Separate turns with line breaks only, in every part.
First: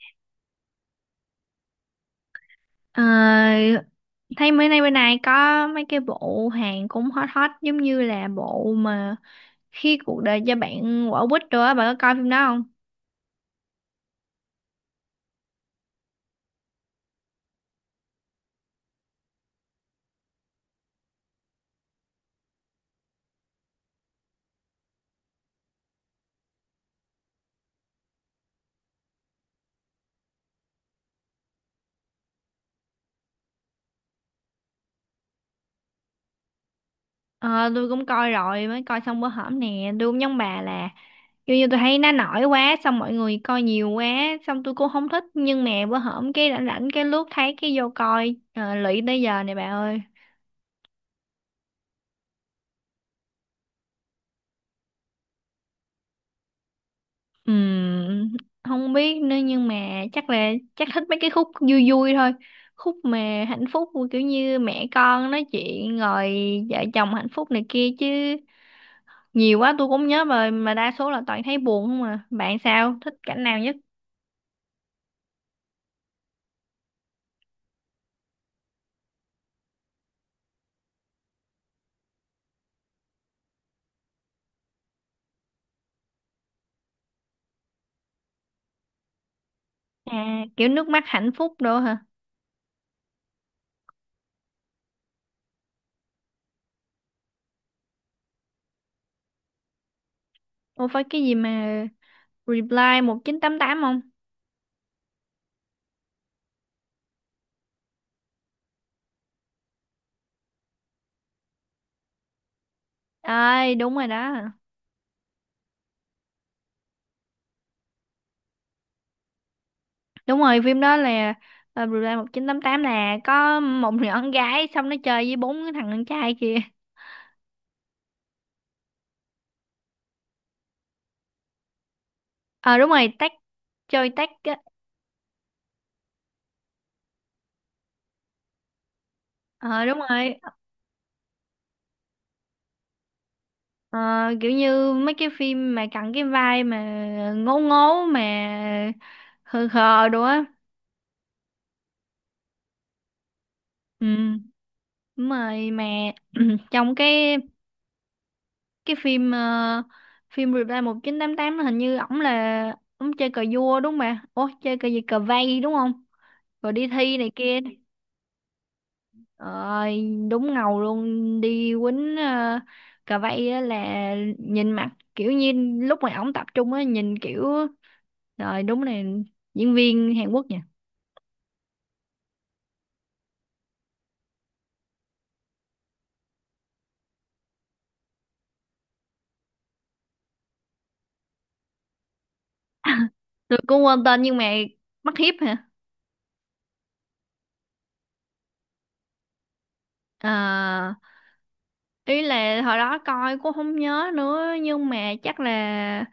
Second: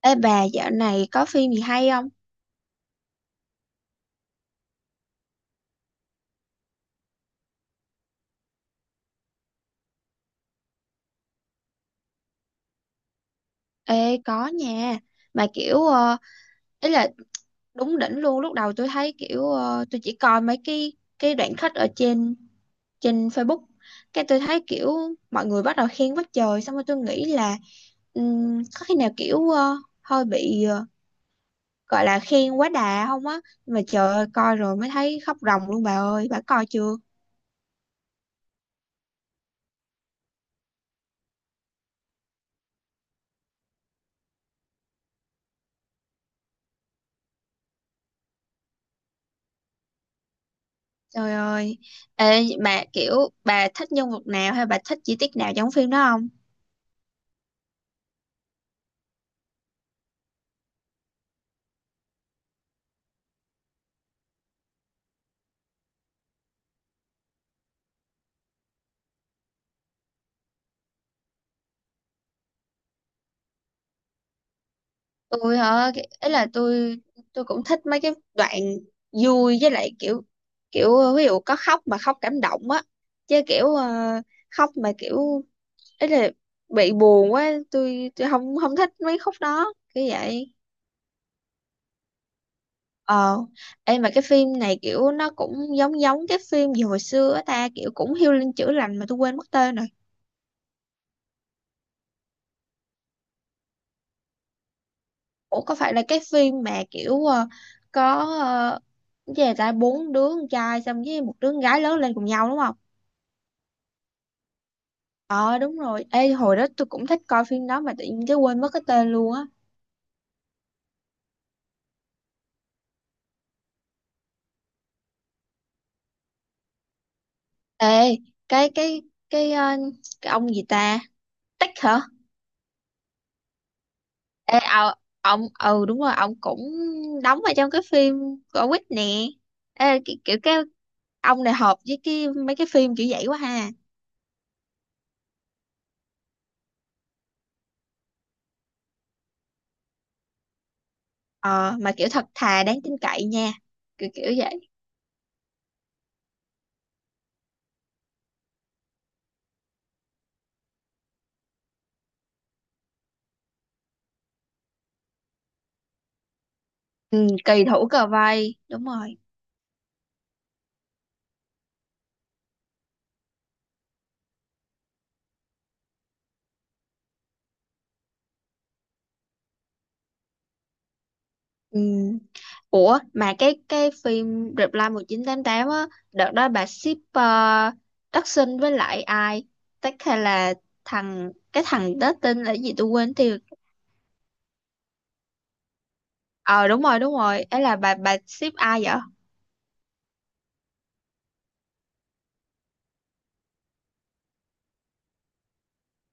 Ê bà dạo này có phim gì hay không?
Ờ, Thấy mấy nay bên này có mấy cái bộ hàng cũng hot hot giống như là bộ mà khi cuộc đời cho bạn quả quýt rồi á, bạn có coi phim đó không?
Ê có nha. Mà kiểu ý là đúng đỉnh luôn. Lúc đầu tôi thấy tôi chỉ coi mấy cái đoạn khách ở trên trên Facebook. Cái tôi thấy kiểu mọi người bắt đầu khen quá trời. Xong rồi tôi nghĩ là có khi nào hơi bị gọi là khen quá đà không á. Nhưng mà trời ơi, coi rồi mới thấy khóc ròng luôn bà ơi. Bà coi chưa?
Ờ, tôi cũng coi rồi, mới coi xong bữa hổm nè. Tôi cũng giống bà là kiểu như tôi thấy nó nổi quá, xong mọi người coi nhiều quá, xong tôi cũng không thích, nhưng mà bữa hổm cái rảnh rảnh cái lướt thấy cái vô coi. Ờ, lụy tới giờ này bà ơi.
Trời ơi. Ê bà kiểu bà thích nhân vật nào hay bà thích chi tiết nào trong phim đó không?
Ừm, Không biết nữa, nhưng mà chắc là chắc thích mấy cái khúc vui vui thôi, khúc mà hạnh phúc kiểu như mẹ con nói chuyện rồi vợ chồng hạnh phúc này kia chứ nhiều quá tôi cũng nhớ rồi, mà đa số là toàn thấy buồn không à. Bạn sao, thích cảnh nào nhất?
Tôi hả? Ấy là tôi cũng thích mấy cái đoạn vui với lại kiểu, kiểu ví dụ có khóc mà khóc cảm động á, chứ khóc mà kiểu, ấy là bị buồn quá, tôi không không thích mấy khúc đó kiểu
À,
vậy.
kiểu nước mắt hạnh phúc đồ hả?
Ờ, em mà cái phim này kiểu nó cũng giống giống cái phim gì hồi xưa á ta, kiểu cũng healing chữa lành mà tôi quên mất tên rồi.
Ô, phải cái gì mà Reply 1988 không?
Ủa, có phải là cái phim mà có, ờ, cái gì ta, 4 đứa con trai xong với 1 đứa con gái lớn lên cùng nhau đúng không?
Ơi, đúng rồi đó.
Ờ đúng rồi. Ê hồi đó tôi cũng thích coi phim đó mà tự nhiên cái quên mất cái tên luôn á.
Đúng rồi, phim đó là Reply 1988, là có một nhỏ con gái xong nó chơi với bốn cái thằng con trai kia.
Ê, cái cái cái ờ, cái ông gì ta? Tích hả?
Ờ đúng rồi, tách chơi tách á.
Ê ờ, ông, ừ đúng rồi, ông cũng đóng ở trong cái phim của Quýt nè.
Ờ đúng
Ê kiểu
rồi.
cái ông này hợp với cái mấy cái phim kiểu vậy quá ha.
Ờ, kiểu như mấy cái phim mà cặn cái vai mà ngố ngố mà khờ khờ đồ á.
Ờ mà kiểu thật thà đáng tin cậy nha.
Ừ,
Kiểu kiểu vậy.
đúng rồi, mà trong cái phim phim Reply 1988, nó hình như ổng chơi cờ vua đúng không bà? Ủa, chơi cờ gì, cờ vây đúng không? Rồi đi thi
Ừ,
này kia.
kỳ thủ cờ vây, đúng rồi.
Ơi, đúng ngầu luôn đi quýnh cà vây á, là nhìn mặt kiểu như lúc mà ổng tập trung á, nhìn kiểu rồi đúng này, diễn viên Hàn Quốc nha.
Ừ. Ủa mà cái phim Reply 1988 á, đợt đó bà ship Đắc Sinh với lại ai, Tắc hay là thằng, cái thằng đó tên là gì tôi quên tiêu.
Tôi cũng quên tên nhưng mà mắt hiếp hả?
Ờ đúng rồi, đúng rồi, ấy là bà ship ai vậy?
À, ý là hồi đó coi cũng không nhớ nữa, nhưng mà chắc là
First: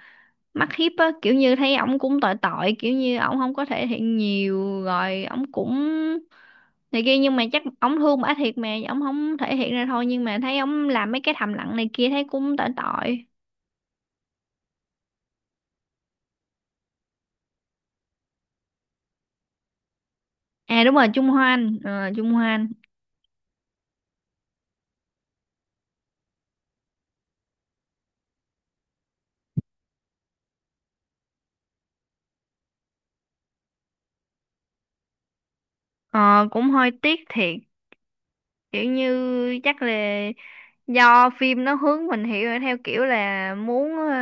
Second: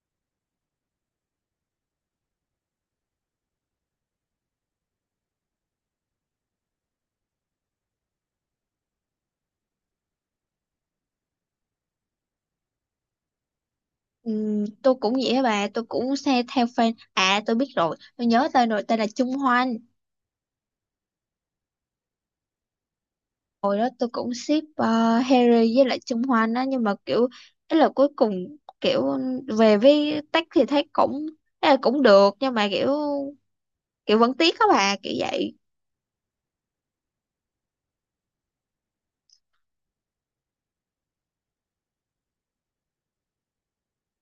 mắt hiếp á, kiểu như thấy ổng cũng tội tội, kiểu như ổng không có thể hiện nhiều rồi ổng cũng này kia, nhưng mà chắc ổng thương bả thiệt mà ổng không thể hiện ra thôi, nhưng mà thấy ổng làm mấy cái thầm lặng này kia thấy cũng tội tội.
Tôi cũng vậy á bà, tôi cũng xe theo fan à, tôi biết rồi, tôi nhớ tên rồi, tên là Trung Hoan.
À đúng rồi, Trung Hoan.
Hồi đó tôi cũng ship Harry với lại Trung Hoan á, nhưng mà kiểu, ấy là cuối cùng kiểu về với Tắc thì thấy cũng, ấy là cũng được, nhưng mà kiểu kiểu vẫn tiếc á bà, kiểu vậy.
Ờ, Cũng hơi tiếc thiệt, kiểu như chắc là do phim nó hướng mình hiểu theo kiểu là muốn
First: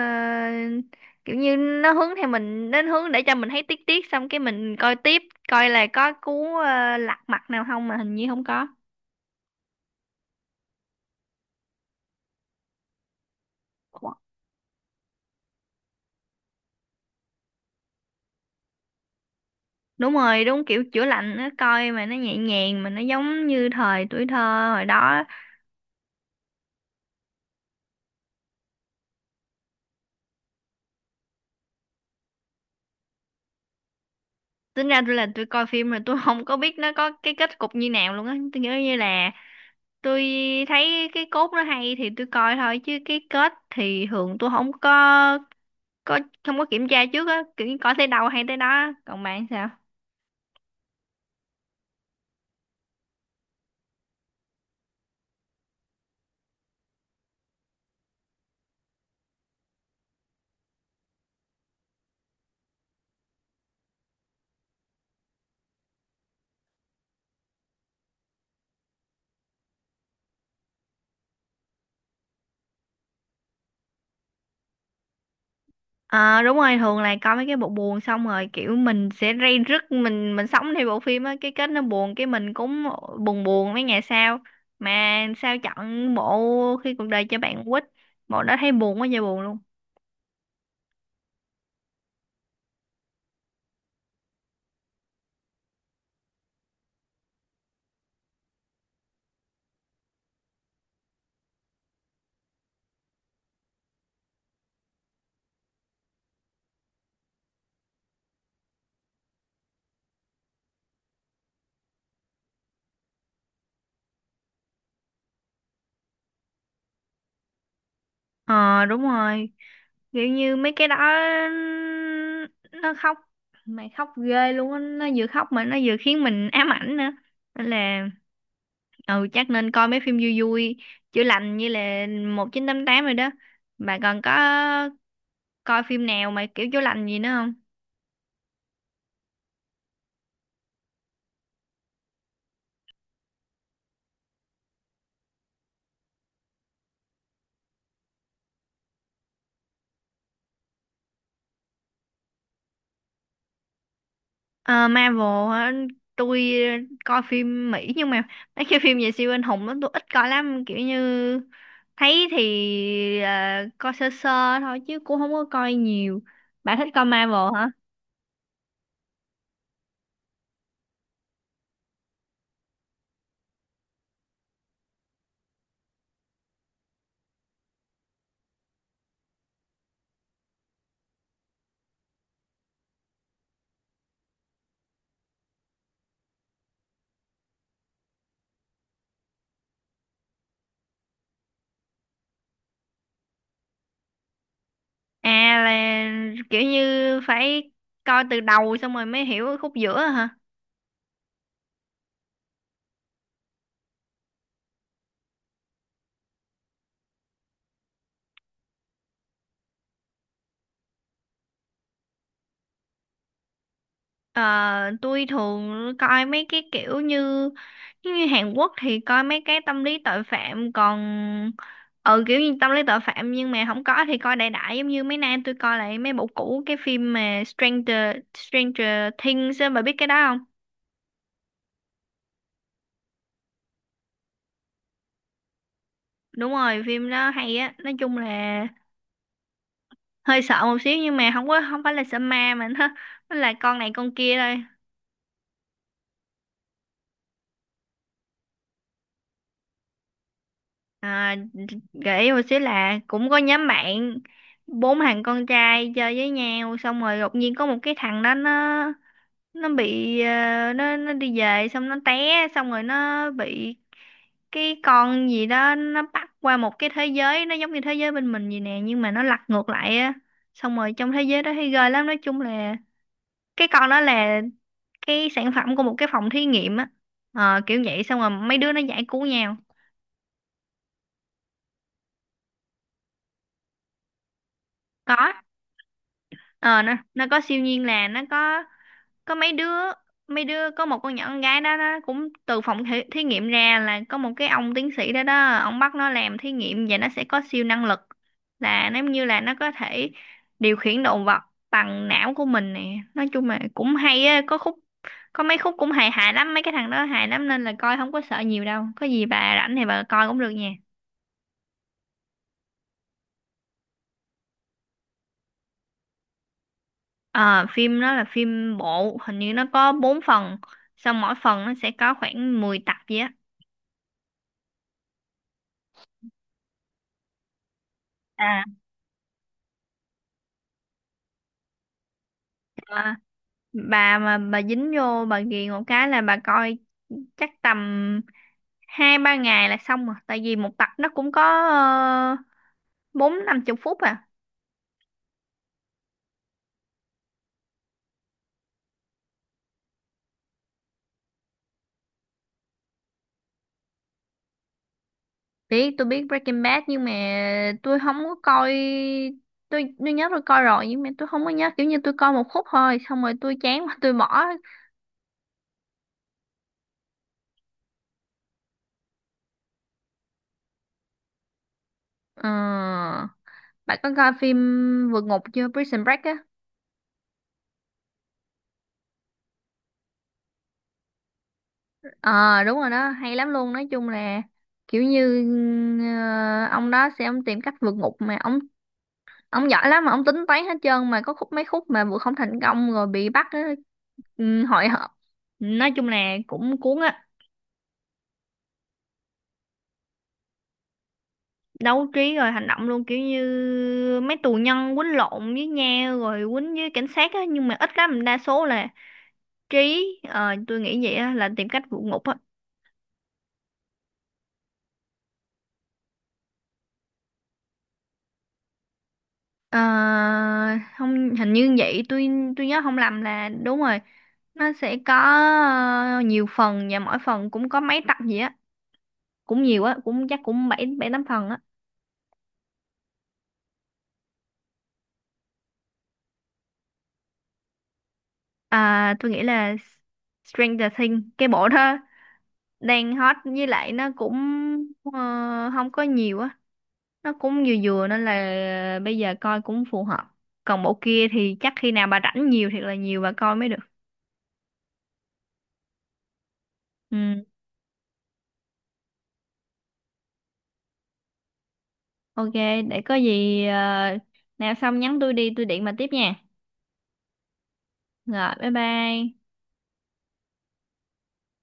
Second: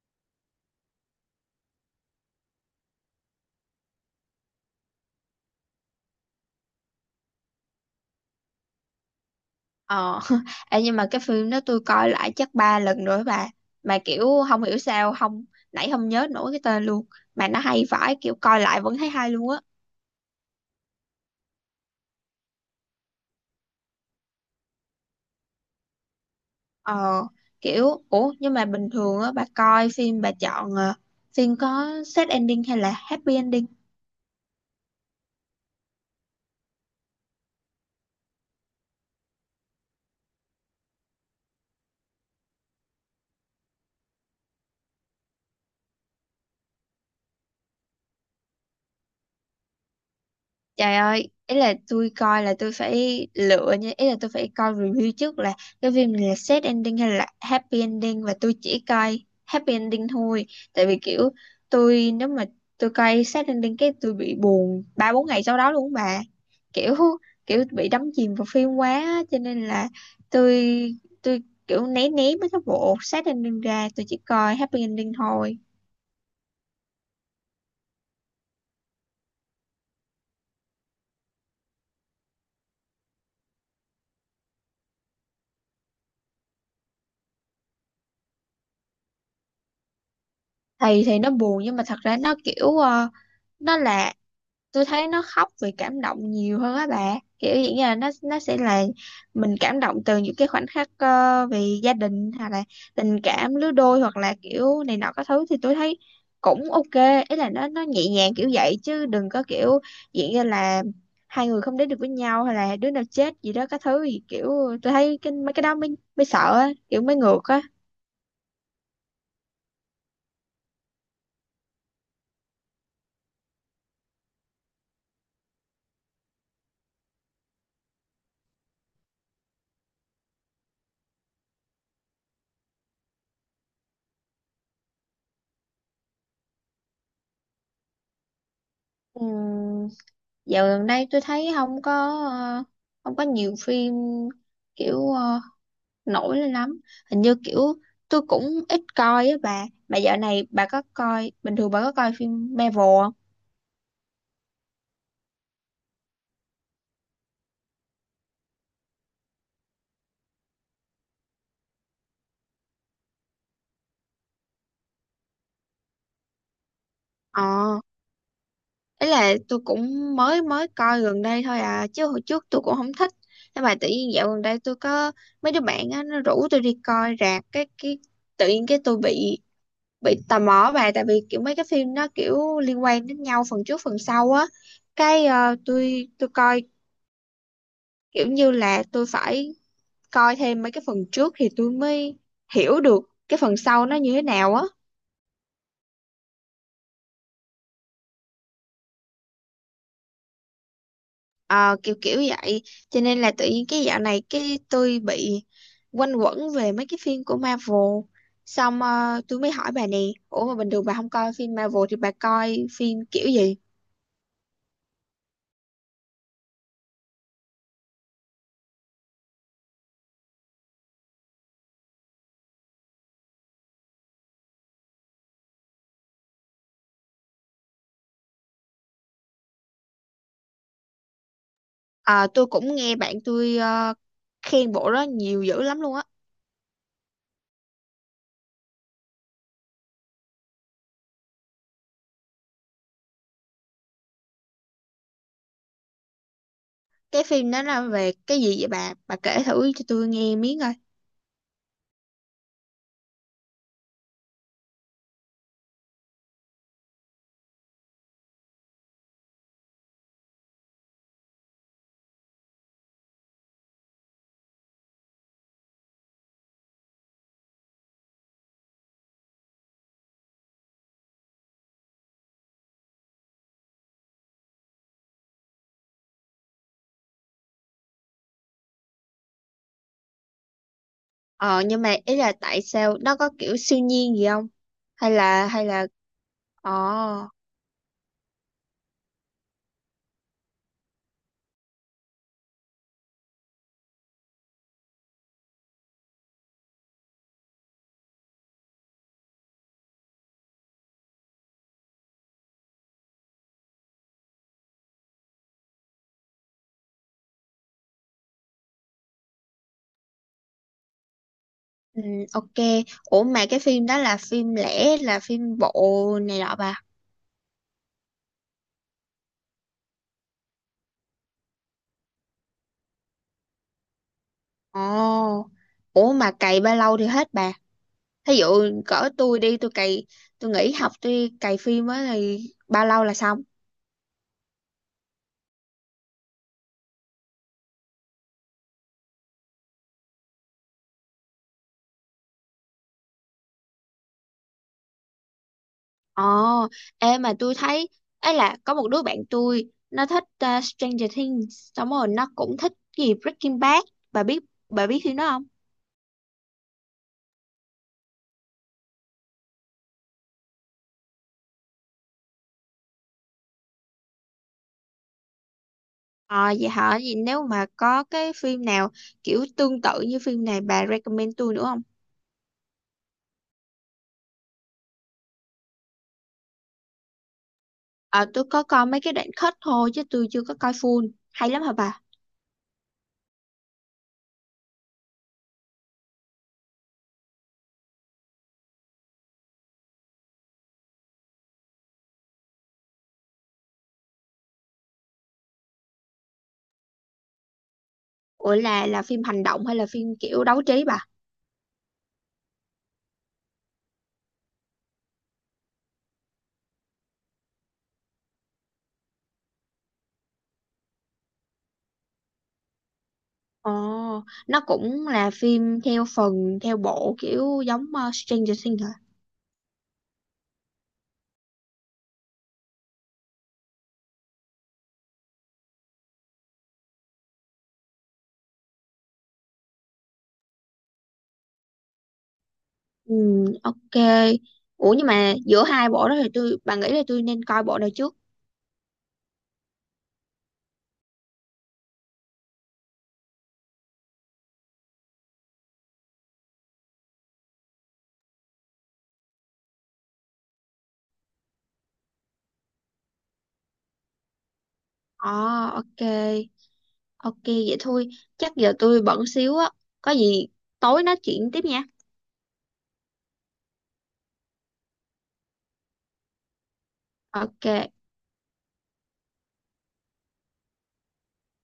kiểu như nó hướng theo mình đến hướng để cho mình thấy tiếc tiếc, xong cái mình coi tiếp, coi là có cú lật mặt nào không, mà hình như không có.
Ờ Ê, nhưng mà cái phim đó tôi coi lại chắc 3 lần rồi á bà, mà kiểu không hiểu sao không, nãy không nhớ nổi cái tên luôn, mà nó hay vãi, kiểu coi lại vẫn thấy hay luôn á.
Đúng rồi, đúng kiểu chữa lành, nó coi mà nó nhẹ nhàng mà nó giống như thời tuổi thơ hồi đó á.
Ờ, kiểu ủa, nhưng mà bình thường á bà coi phim bà chọn phim có sad ending hay là happy ending?
Tính ra tôi là tôi coi phim rồi tôi không có biết nó có cái kết cục như nào luôn á. Tôi nghĩ như là tôi thấy cái cốt nó hay thì tôi coi thôi, chứ cái kết thì thường tôi có không có kiểm tra trước á, kiểu như coi tới đâu hay tới đó á. Còn bạn sao?
Trời ơi, ý là tôi coi là tôi phải lựa nha, ý là tôi phải coi review trước là cái phim này là sad ending hay là happy ending, và tôi chỉ coi happy ending thôi. Tại vì kiểu tôi nếu mà tôi coi sad ending cái tôi bị buồn 3 4 ngày sau đó luôn á bà. Kiểu kiểu bị đắm chìm vào phim quá á, cho nên là tôi tôi kiểu né né mấy cái bộ sad ending ra, tôi chỉ coi happy ending thôi.
Ờ đúng rồi, thường là coi mấy cái bộ buồn xong rồi kiểu mình sẽ ray rứt, mình sống theo bộ phim á, cái kết nó buồn cái mình cũng buồn buồn mấy ngày sau. Mà sao chọn bộ khi cuộc đời cho bạn quýt, bộ đó thấy buồn quá trời buồn luôn.
Thì nó buồn nhưng mà thật ra nó nó là, tôi thấy nó khóc vì cảm động nhiều hơn á bà, kiểu dạng như là nó sẽ là mình cảm động từ những cái khoảnh khắc vì gia đình, hoặc là tình cảm lứa đôi, hoặc là kiểu này nọ các thứ, thì tôi thấy cũng ok, ý là nó nhẹ nhàng kiểu vậy, chứ đừng có kiểu dạng như là hai người không đến được với nhau hay là đứa nào chết gì đó các thứ gì, kiểu tôi thấy cái mấy cái đó mới mới sợ á, kiểu mới ngược á.
Ờ đúng rồi, kiểu như mấy cái đó nó khóc, mày khóc ghê luôn á, nó vừa khóc mà nó vừa khiến mình ám ảnh nữa, nên là ừ chắc nên coi mấy phim vui vui chữa lành như là 1988 rồi đó. Bà còn có coi phim nào mà kiểu chữa lành gì nữa không?
Ừm, dạo gần đây tôi thấy không có ờ, không có nhiều phim kiểu ờ, nổi lên lắm, hình như kiểu tôi cũng ít coi á bà. Mà dạo này bà có coi, bình thường bà có coi phim Marvel không?
Ờ, Marvel hả? Tôi coi phim Mỹ, nhưng mà mấy cái phim về siêu anh hùng đó tôi ít coi lắm, kiểu như thấy thì ờ, coi sơ sơ thôi chứ cũng không có coi nhiều. Bà thích coi Marvel hả?
Ờ, ấy là tôi cũng mới mới coi gần đây thôi à, chứ hồi trước tôi cũng không thích, nhưng mà tự nhiên dạo gần đây tôi có mấy đứa bạn á nó rủ tôi đi coi rạp cái, tự nhiên cái tôi bị tò mò bà, tại vì kiểu mấy cái phim nó kiểu liên quan đến nhau phần trước phần sau á, tôi coi kiểu như là tôi phải coi thêm mấy cái phần trước thì tôi mới hiểu được cái phần sau nó như thế nào á.
À, là kiểu như phải coi từ đầu xong rồi mới hiểu khúc giữa hả?
Ờ, kiểu kiểu vậy, cho nên là tự nhiên cái dạo này cái tôi bị quanh quẩn về mấy cái phim của Marvel. Xong tôi mới hỏi bà nè, ủa mà bình thường bà không coi phim Marvel thì bà coi phim kiểu gì?
Ờ, tôi thường coi mấy cái kiểu như giống như Hàn Quốc thì coi mấy cái tâm lý tội phạm, còn ừ kiểu như tâm lý tội phạm, nhưng mà không có thì coi đại đại, giống như mấy nay tôi coi lại mấy bộ cũ, cái phim mà Stranger Stranger Things á, bà biết cái đó không?
Ờ, tôi cũng nghe bạn tôi khen bộ đó nhiều dữ lắm luôn á.
Đúng rồi, phim đó hay á. Nói chung là hơi sợ một xíu, nhưng mà không có, không phải là sợ ma mà nó là con này con kia thôi.
Cái phim đó là về cái gì vậy bà kể thử cho tôi nghe miếng coi.
À, gợi ý một xíu là cũng có nhóm bạn bốn thằng con trai chơi với nhau, xong rồi đột nhiên có một cái thằng đó nó đi về, xong nó té, xong rồi nó bị cái con gì đó nó bắt qua một cái thế giới, nó giống như thế giới bên mình vậy nè nhưng mà nó lật ngược lại á. Xong rồi trong thế giới đó thấy ghê lắm. Nói chung là cái con đó là cái sản phẩm của một cái phòng thí nghiệm á. Ờ, kiểu vậy, xong rồi mấy đứa nó giải cứu nhau.
Ờ nhưng mà ý là tại sao nó có kiểu siêu nhiên gì không? Hay
Có,
là hay là, ờ,
ờ nó có siêu nhiên, là nó có mấy đứa có một con nhỏ con gái đó nó cũng từ phòng thí nghiệm ra, là có một cái ông tiến sĩ đó đó ông bắt nó làm thí nghiệm và nó sẽ có siêu năng lực, là nếu như là nó có thể điều khiển động vật bằng não của mình nè. Nói chung là cũng hay á, có khúc có mấy khúc cũng hài hài lắm, mấy cái thằng đó hài lắm, nên là coi không có sợ nhiều đâu. Có gì bà rảnh thì bà coi cũng được nha.
ừ, ok. Ủa mà cái phim đó là phim lẻ là phim bộ này nọ bà.
À, phim đó là phim bộ, hình như nó có 4 phần, xong mỗi phần nó sẽ có khoảng 10 tập vậy á.
Ồ. Ủa mà cày bao lâu thì hết bà? Thí dụ
À,
cỡ tôi đi tôi cày, tôi nghỉ học tôi cày phim á thì bao lâu là
à,
xong?
bà mà bà dính vô bà ghiền một cái là bà coi chắc tầm hai ba ngày là xong rồi, tại vì một tập nó cũng có ờ, bốn năm chục phút à.
Ồ, ê mà tôi thấy, ấy là có một đứa bạn tôi nó thích Stranger Things, xong rồi nó cũng thích cái gì Breaking Bad. Bà biết bà biết phim đó?
Biết, tôi biết Breaking Bad, nhưng mà tôi không có coi. Tôi nhớ tôi coi rồi, nhưng mà tôi không có nhớ, kiểu như tôi coi một khúc thôi xong rồi tôi chán quá tôi bỏ.
Ờ vậy hả? Vậy nếu mà có cái phim nào kiểu tương tự như phim này bà recommend tôi nữa không?
Ờ. Bạn có coi phim Vượt Ngục chưa? Prison Break á.
Ờ tôi có coi mấy cái đoạn cut thôi chứ tôi chưa có coi full. Hay lắm hả bà?
Ờ đúng rồi đó, hay lắm luôn. Nói chung là kiểu như ông đó sẽ ông tìm cách vượt ngục, mà ông giỏi lắm, mà ông tính toán hết trơn, mà có khúc mấy khúc mà vượt không thành công rồi bị bắt á, ừ, hội họp. Nói chung là cũng cuốn á.
Ủa là phim hành động hay là phim kiểu đấu trí bà?
Đấu trí rồi hành động luôn, kiểu như mấy tù nhân quýnh lộn với nhau rồi quýnh với cảnh sát á, nhưng mà ít lắm, đa số là trí. Ờ, tôi nghĩ vậy á, là tìm cách vượt ngục á.
Ồ, nó cũng là phim theo phần, theo bộ kiểu giống Stranger Things hả?
Ờ, không, hình như vậy. Tôi nhớ không lầm là đúng rồi, nó sẽ có ờ, nhiều phần, và mỗi phần cũng có mấy tập gì á, cũng nhiều á, cũng chắc cũng bảy bảy tám phần á.
Ừ, ok. Ủa nhưng mà giữa hai bộ đó thì tôi, bà nghĩ là tôi nên coi bộ nào trước?
À, tôi nghĩ là Stranger Things, cái bộ đó đang hot, với lại nó cũng không có nhiều á, nó cũng vừa vừa, nên là bây giờ coi cũng phù hợp. Còn bộ kia thì chắc khi nào bà rảnh nhiều thiệt là nhiều bà coi mới được.
Ờ, ok. Ok
Ừ.
vậy thôi. Chắc giờ tôi bận xíu á. Có gì tối nói chuyện tiếp nha.
Ok, để có gì nào xong nhắn tôi đi, tôi điện bà tiếp nha.
Ok,
Rồi, bye bye.